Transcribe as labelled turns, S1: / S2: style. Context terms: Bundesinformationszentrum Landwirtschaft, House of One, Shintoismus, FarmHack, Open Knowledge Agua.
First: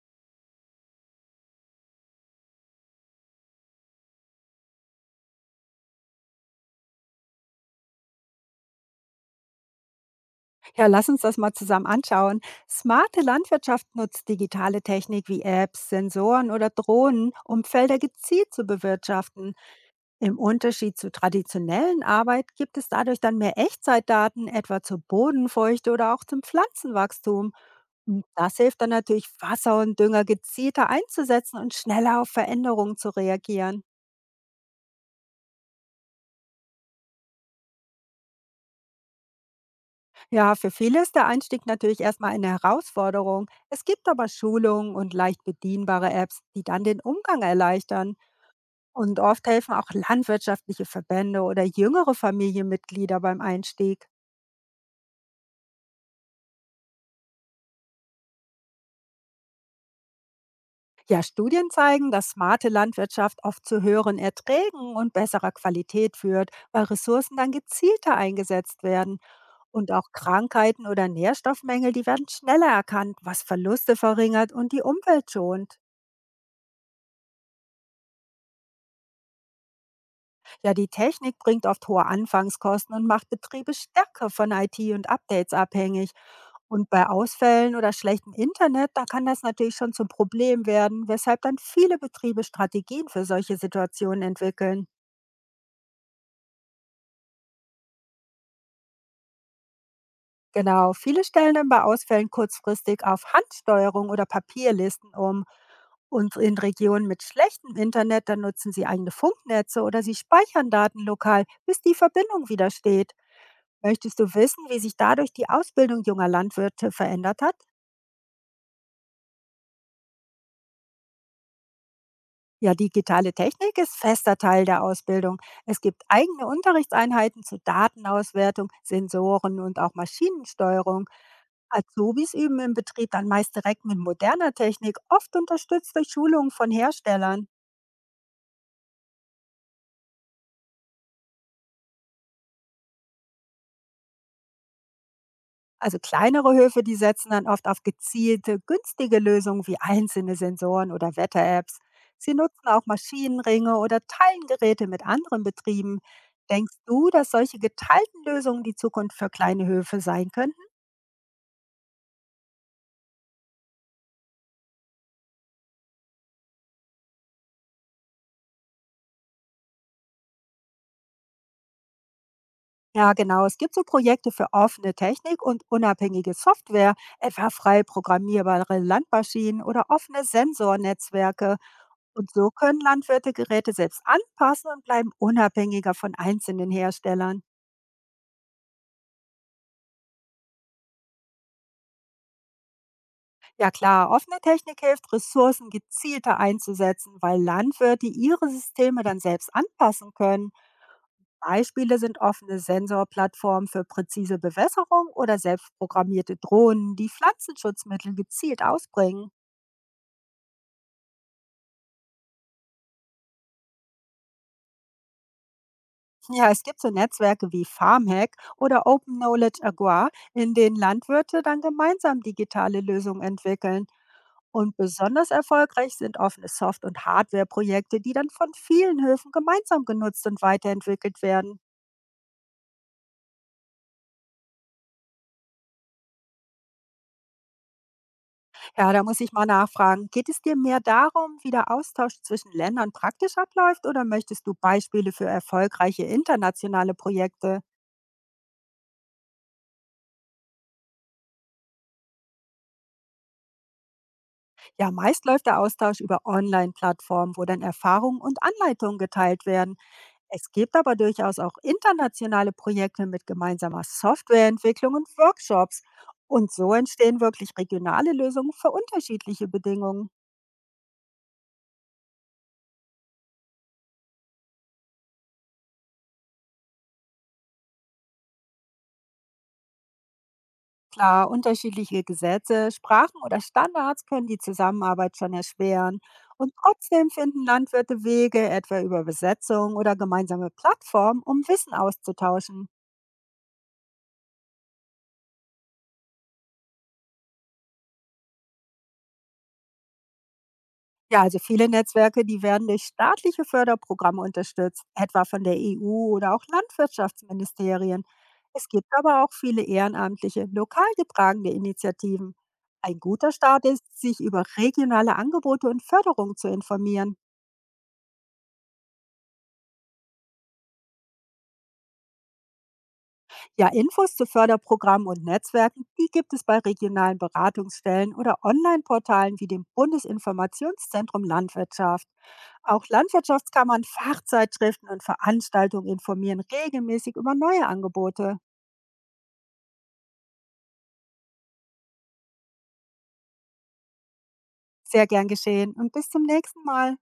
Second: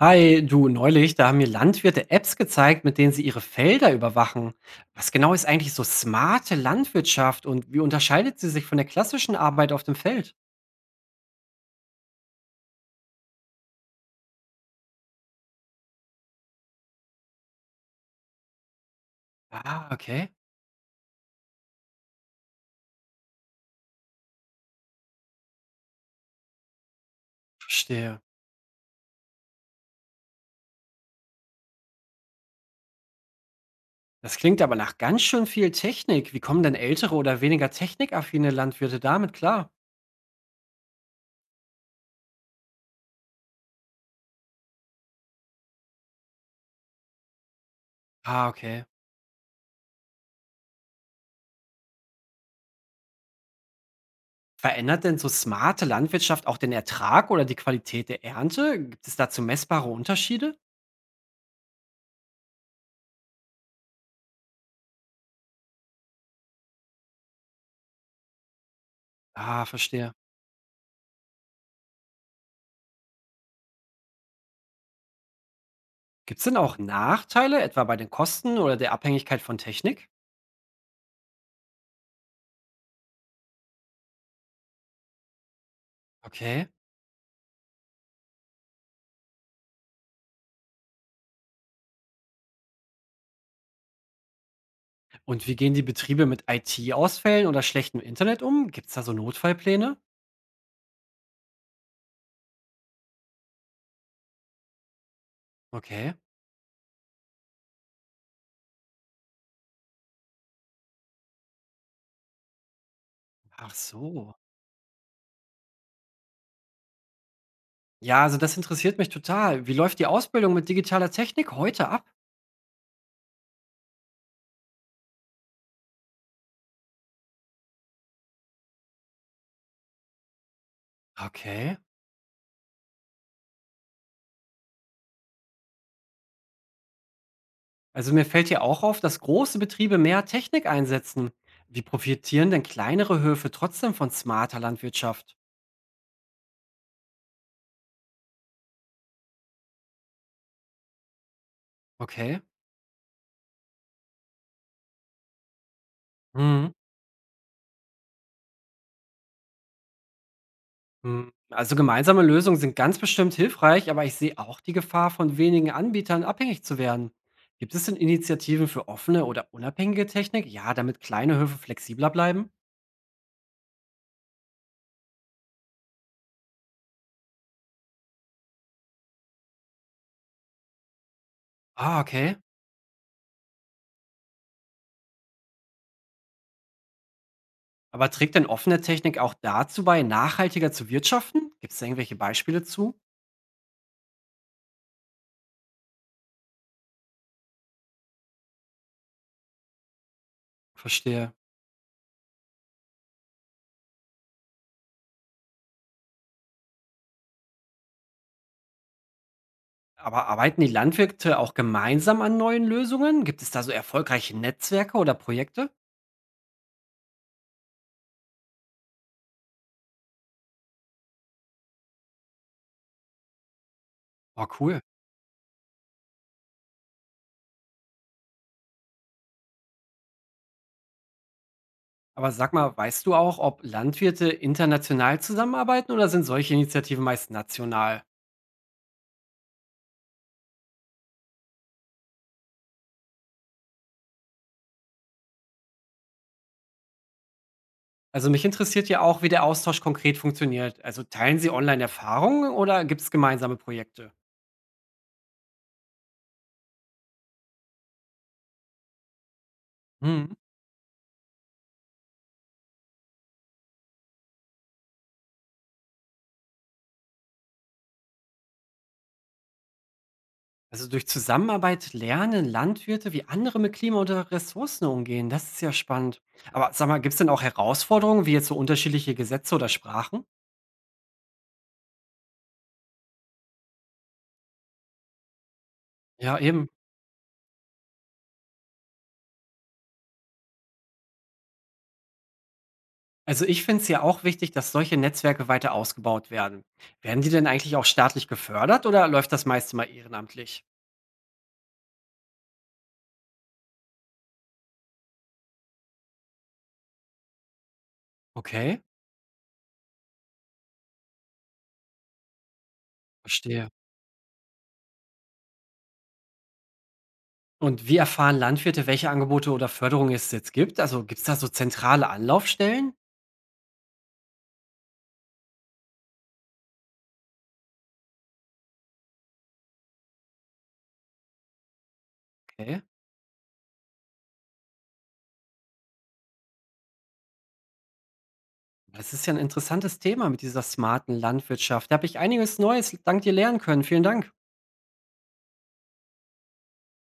S1: Hi, du, neulich, da haben mir Landwirte Apps gezeigt, mit denen sie ihre Felder überwachen. Was genau ist eigentlich so smarte Landwirtschaft und wie unterscheidet sie sich von der klassischen Arbeit auf dem Feld?
S2: Ja, lass uns das mal zusammen anschauen. Smarte Landwirtschaft nutzt digitale Technik wie Apps, Sensoren oder Drohnen, um Felder gezielt zu bewirtschaften.
S1: Ah, okay,
S2: Im Unterschied zu traditionellen Arbeit gibt es dadurch dann mehr Echtzeitdaten, etwa zur Bodenfeuchte oder auch zum Pflanzenwachstum.
S1: verstehe.
S2: Und das hilft dann natürlich, Wasser und Dünger gezielter einzusetzen und schneller auf Veränderungen zu reagieren.
S1: Das klingt aber nach ganz schön viel Technik. Wie kommen denn ältere oder weniger technikaffine Landwirte damit klar?
S2: Ja, für viele ist der Einstieg natürlich erstmal eine Herausforderung. Es gibt aber Schulungen und leicht bedienbare Apps, die dann den Umgang erleichtern.
S1: Ah, okay.
S2: Und oft helfen auch landwirtschaftliche Verbände oder jüngere Familienmitglieder beim Einstieg.
S1: Verändert denn so smarte Landwirtschaft auch den Ertrag oder die Qualität der Ernte? Gibt es dazu messbare Unterschiede?
S2: Ja, Studien zeigen, dass smarte Landwirtschaft oft zu höheren Erträgen und besserer Qualität führt, weil Ressourcen dann gezielter eingesetzt werden.
S1: Ah,
S2: Und auch
S1: verstehe.
S2: Krankheiten oder Nährstoffmängel, die werden schneller erkannt, was Verluste verringert und die Umwelt schont.
S1: Gibt's denn auch Nachteile, etwa bei den Kosten oder der Abhängigkeit von Technik?
S2: Ja, die Technik bringt oft hohe Anfangskosten und macht Betriebe stärker von IT und Updates abhängig.
S1: Okay.
S2: Und bei Ausfällen oder schlechtem Internet, da kann das natürlich schon zum Problem werden, weshalb dann viele Betriebe Strategien für solche Situationen entwickeln.
S1: Und wie gehen die Betriebe mit IT-Ausfällen oder schlechtem Internet um? Gibt's da so Notfallpläne?
S2: Genau, viele stellen dann bei Ausfällen kurzfristig auf Handsteuerung oder Papierlisten um.
S1: Okay.
S2: Und in Regionen mit schlechtem Internet, dann nutzen sie eigene Funknetze oder sie speichern Daten lokal, bis die Verbindung wieder steht.
S1: Ach
S2: Möchtest du
S1: so.
S2: wissen, wie sich dadurch die Ausbildung junger Landwirte verändert hat?
S1: Ja, also das interessiert mich total. Wie läuft die Ausbildung mit digitaler Technik heute ab?
S2: Ja, digitale Technik ist fester Teil der Ausbildung. Es gibt eigene Unterrichtseinheiten zu Datenauswertung, Sensoren und auch Maschinensteuerung.
S1: Okay.
S2: Azubis üben im Betrieb dann meist direkt mit moderner Technik, oft unterstützt durch Schulungen von Herstellern.
S1: Also mir fällt hier auch auf, dass große Betriebe mehr Technik einsetzen. Wie profitieren denn kleinere Höfe trotzdem von smarter Landwirtschaft?
S2: Also kleinere Höfe, die setzen dann oft auf gezielte, günstige Lösungen wie einzelne Sensoren oder Wetter-Apps. Sie
S1: Okay.
S2: nutzen auch Maschinenringe oder teilen Geräte mit anderen Betrieben.
S1: Mhm.
S2: Denkst du, dass solche geteilten Lösungen die Zukunft für kleine Höfe sein könnten?
S1: Hm, also gemeinsame Lösungen sind ganz bestimmt hilfreich, aber ich sehe auch die Gefahr, von wenigen Anbietern abhängig zu werden. Gibt es denn Initiativen für offene oder unabhängige Technik? Ja, damit kleine Höfe flexibler bleiben?
S2: Ja, genau. Es gibt so Projekte für offene Technik und unabhängige Software, etwa frei programmierbare Landmaschinen oder offene Sensornetzwerke.
S1: Ah,
S2: Und
S1: okay.
S2: so können Landwirte Geräte selbst anpassen und bleiben unabhängiger von einzelnen Herstellern.
S1: Aber trägt denn offene Technik auch dazu bei, nachhaltiger zu wirtschaften? Gibt es da irgendwelche Beispiele zu?
S2: Ja klar, offene Technik hilft, Ressourcen gezielter einzusetzen, weil Landwirte ihre Systeme dann selbst anpassen können.
S1: Verstehe.
S2: Beispiele sind offene Sensorplattformen für präzise Bewässerung oder selbstprogrammierte Drohnen, die Pflanzenschutzmittel gezielt ausbringen.
S1: Aber arbeiten die Landwirte auch gemeinsam an neuen Lösungen? Gibt es da so erfolgreiche Netzwerke oder Projekte?
S2: Ja, es gibt so Netzwerke wie FarmHack oder Open Knowledge Agua, in denen Landwirte dann gemeinsam digitale Lösungen entwickeln.
S1: Oh,
S2: Und
S1: cool.
S2: besonders erfolgreich sind offene Soft- und Hardware-Projekte, die dann von vielen Höfen gemeinsam genutzt und weiterentwickelt werden.
S1: Aber sag mal, weißt du auch, ob Landwirte international zusammenarbeiten oder sind solche Initiativen meist national?
S2: Ja, da muss ich mal nachfragen, geht es dir mehr darum, wie der Austausch zwischen Ländern praktisch abläuft, oder möchtest du Beispiele für erfolgreiche internationale Projekte?
S1: Also mich interessiert ja auch, wie der Austausch konkret funktioniert. Also teilen sie online Erfahrungen oder gibt es gemeinsame Projekte?
S2: Ja, meist läuft der Austausch über Online-Plattformen, wo dann Erfahrungen und Anleitungen geteilt werden.
S1: Hm.
S2: Es gibt aber durchaus auch internationale Projekte mit gemeinsamer Softwareentwicklung und Workshops. Und so entstehen wirklich regionale Lösungen für unterschiedliche Bedingungen.
S1: Also durch Zusammenarbeit lernen Landwirte, wie andere mit Klima oder Ressourcen umgehen. Das ist ja spannend. Aber sag mal, gibt es denn auch Herausforderungen, wie jetzt so unterschiedliche Gesetze oder Sprachen?
S2: Klar, unterschiedliche Gesetze, Sprachen oder Standards können die Zusammenarbeit schon erschweren.
S1: Ja,
S2: Und
S1: eben.
S2: trotzdem finden Landwirte Wege, etwa über Besetzung oder gemeinsame Plattformen, um Wissen auszutauschen.
S1: Also ich finde es ja auch wichtig, dass solche Netzwerke weiter ausgebaut werden. Werden die denn eigentlich auch staatlich gefördert oder läuft das meiste mal ehrenamtlich?
S2: Ja, also viele Netzwerke, die werden durch staatliche Förderprogramme unterstützt, etwa von der EU oder auch Landwirtschaftsministerien. Es
S1: Okay,
S2: gibt aber auch viele ehrenamtliche, lokal getragene Initiativen. Ein guter Start
S1: verstehe.
S2: ist, sich über regionale Angebote und Förderung zu informieren.
S1: Und wie erfahren Landwirte, welche Angebote oder Förderungen es jetzt gibt? Also gibt es da so zentrale Anlaufstellen?
S2: Ja, Infos zu Förderprogrammen und Netzwerken, die gibt es bei regionalen Beratungsstellen oder Online-Portalen wie dem Bundesinformationszentrum Landwirtschaft.
S1: Okay.
S2: Auch Landwirtschaftskammern, Fachzeitschriften und Veranstaltungen informieren regelmäßig über neue Angebote.
S1: Das ist ja ein interessantes Thema mit dieser smarten Landwirtschaft. Da habe ich einiges Neues dank dir lernen können. Vielen Dank.
S2: Sehr gern geschehen und bis zum nächsten Mal.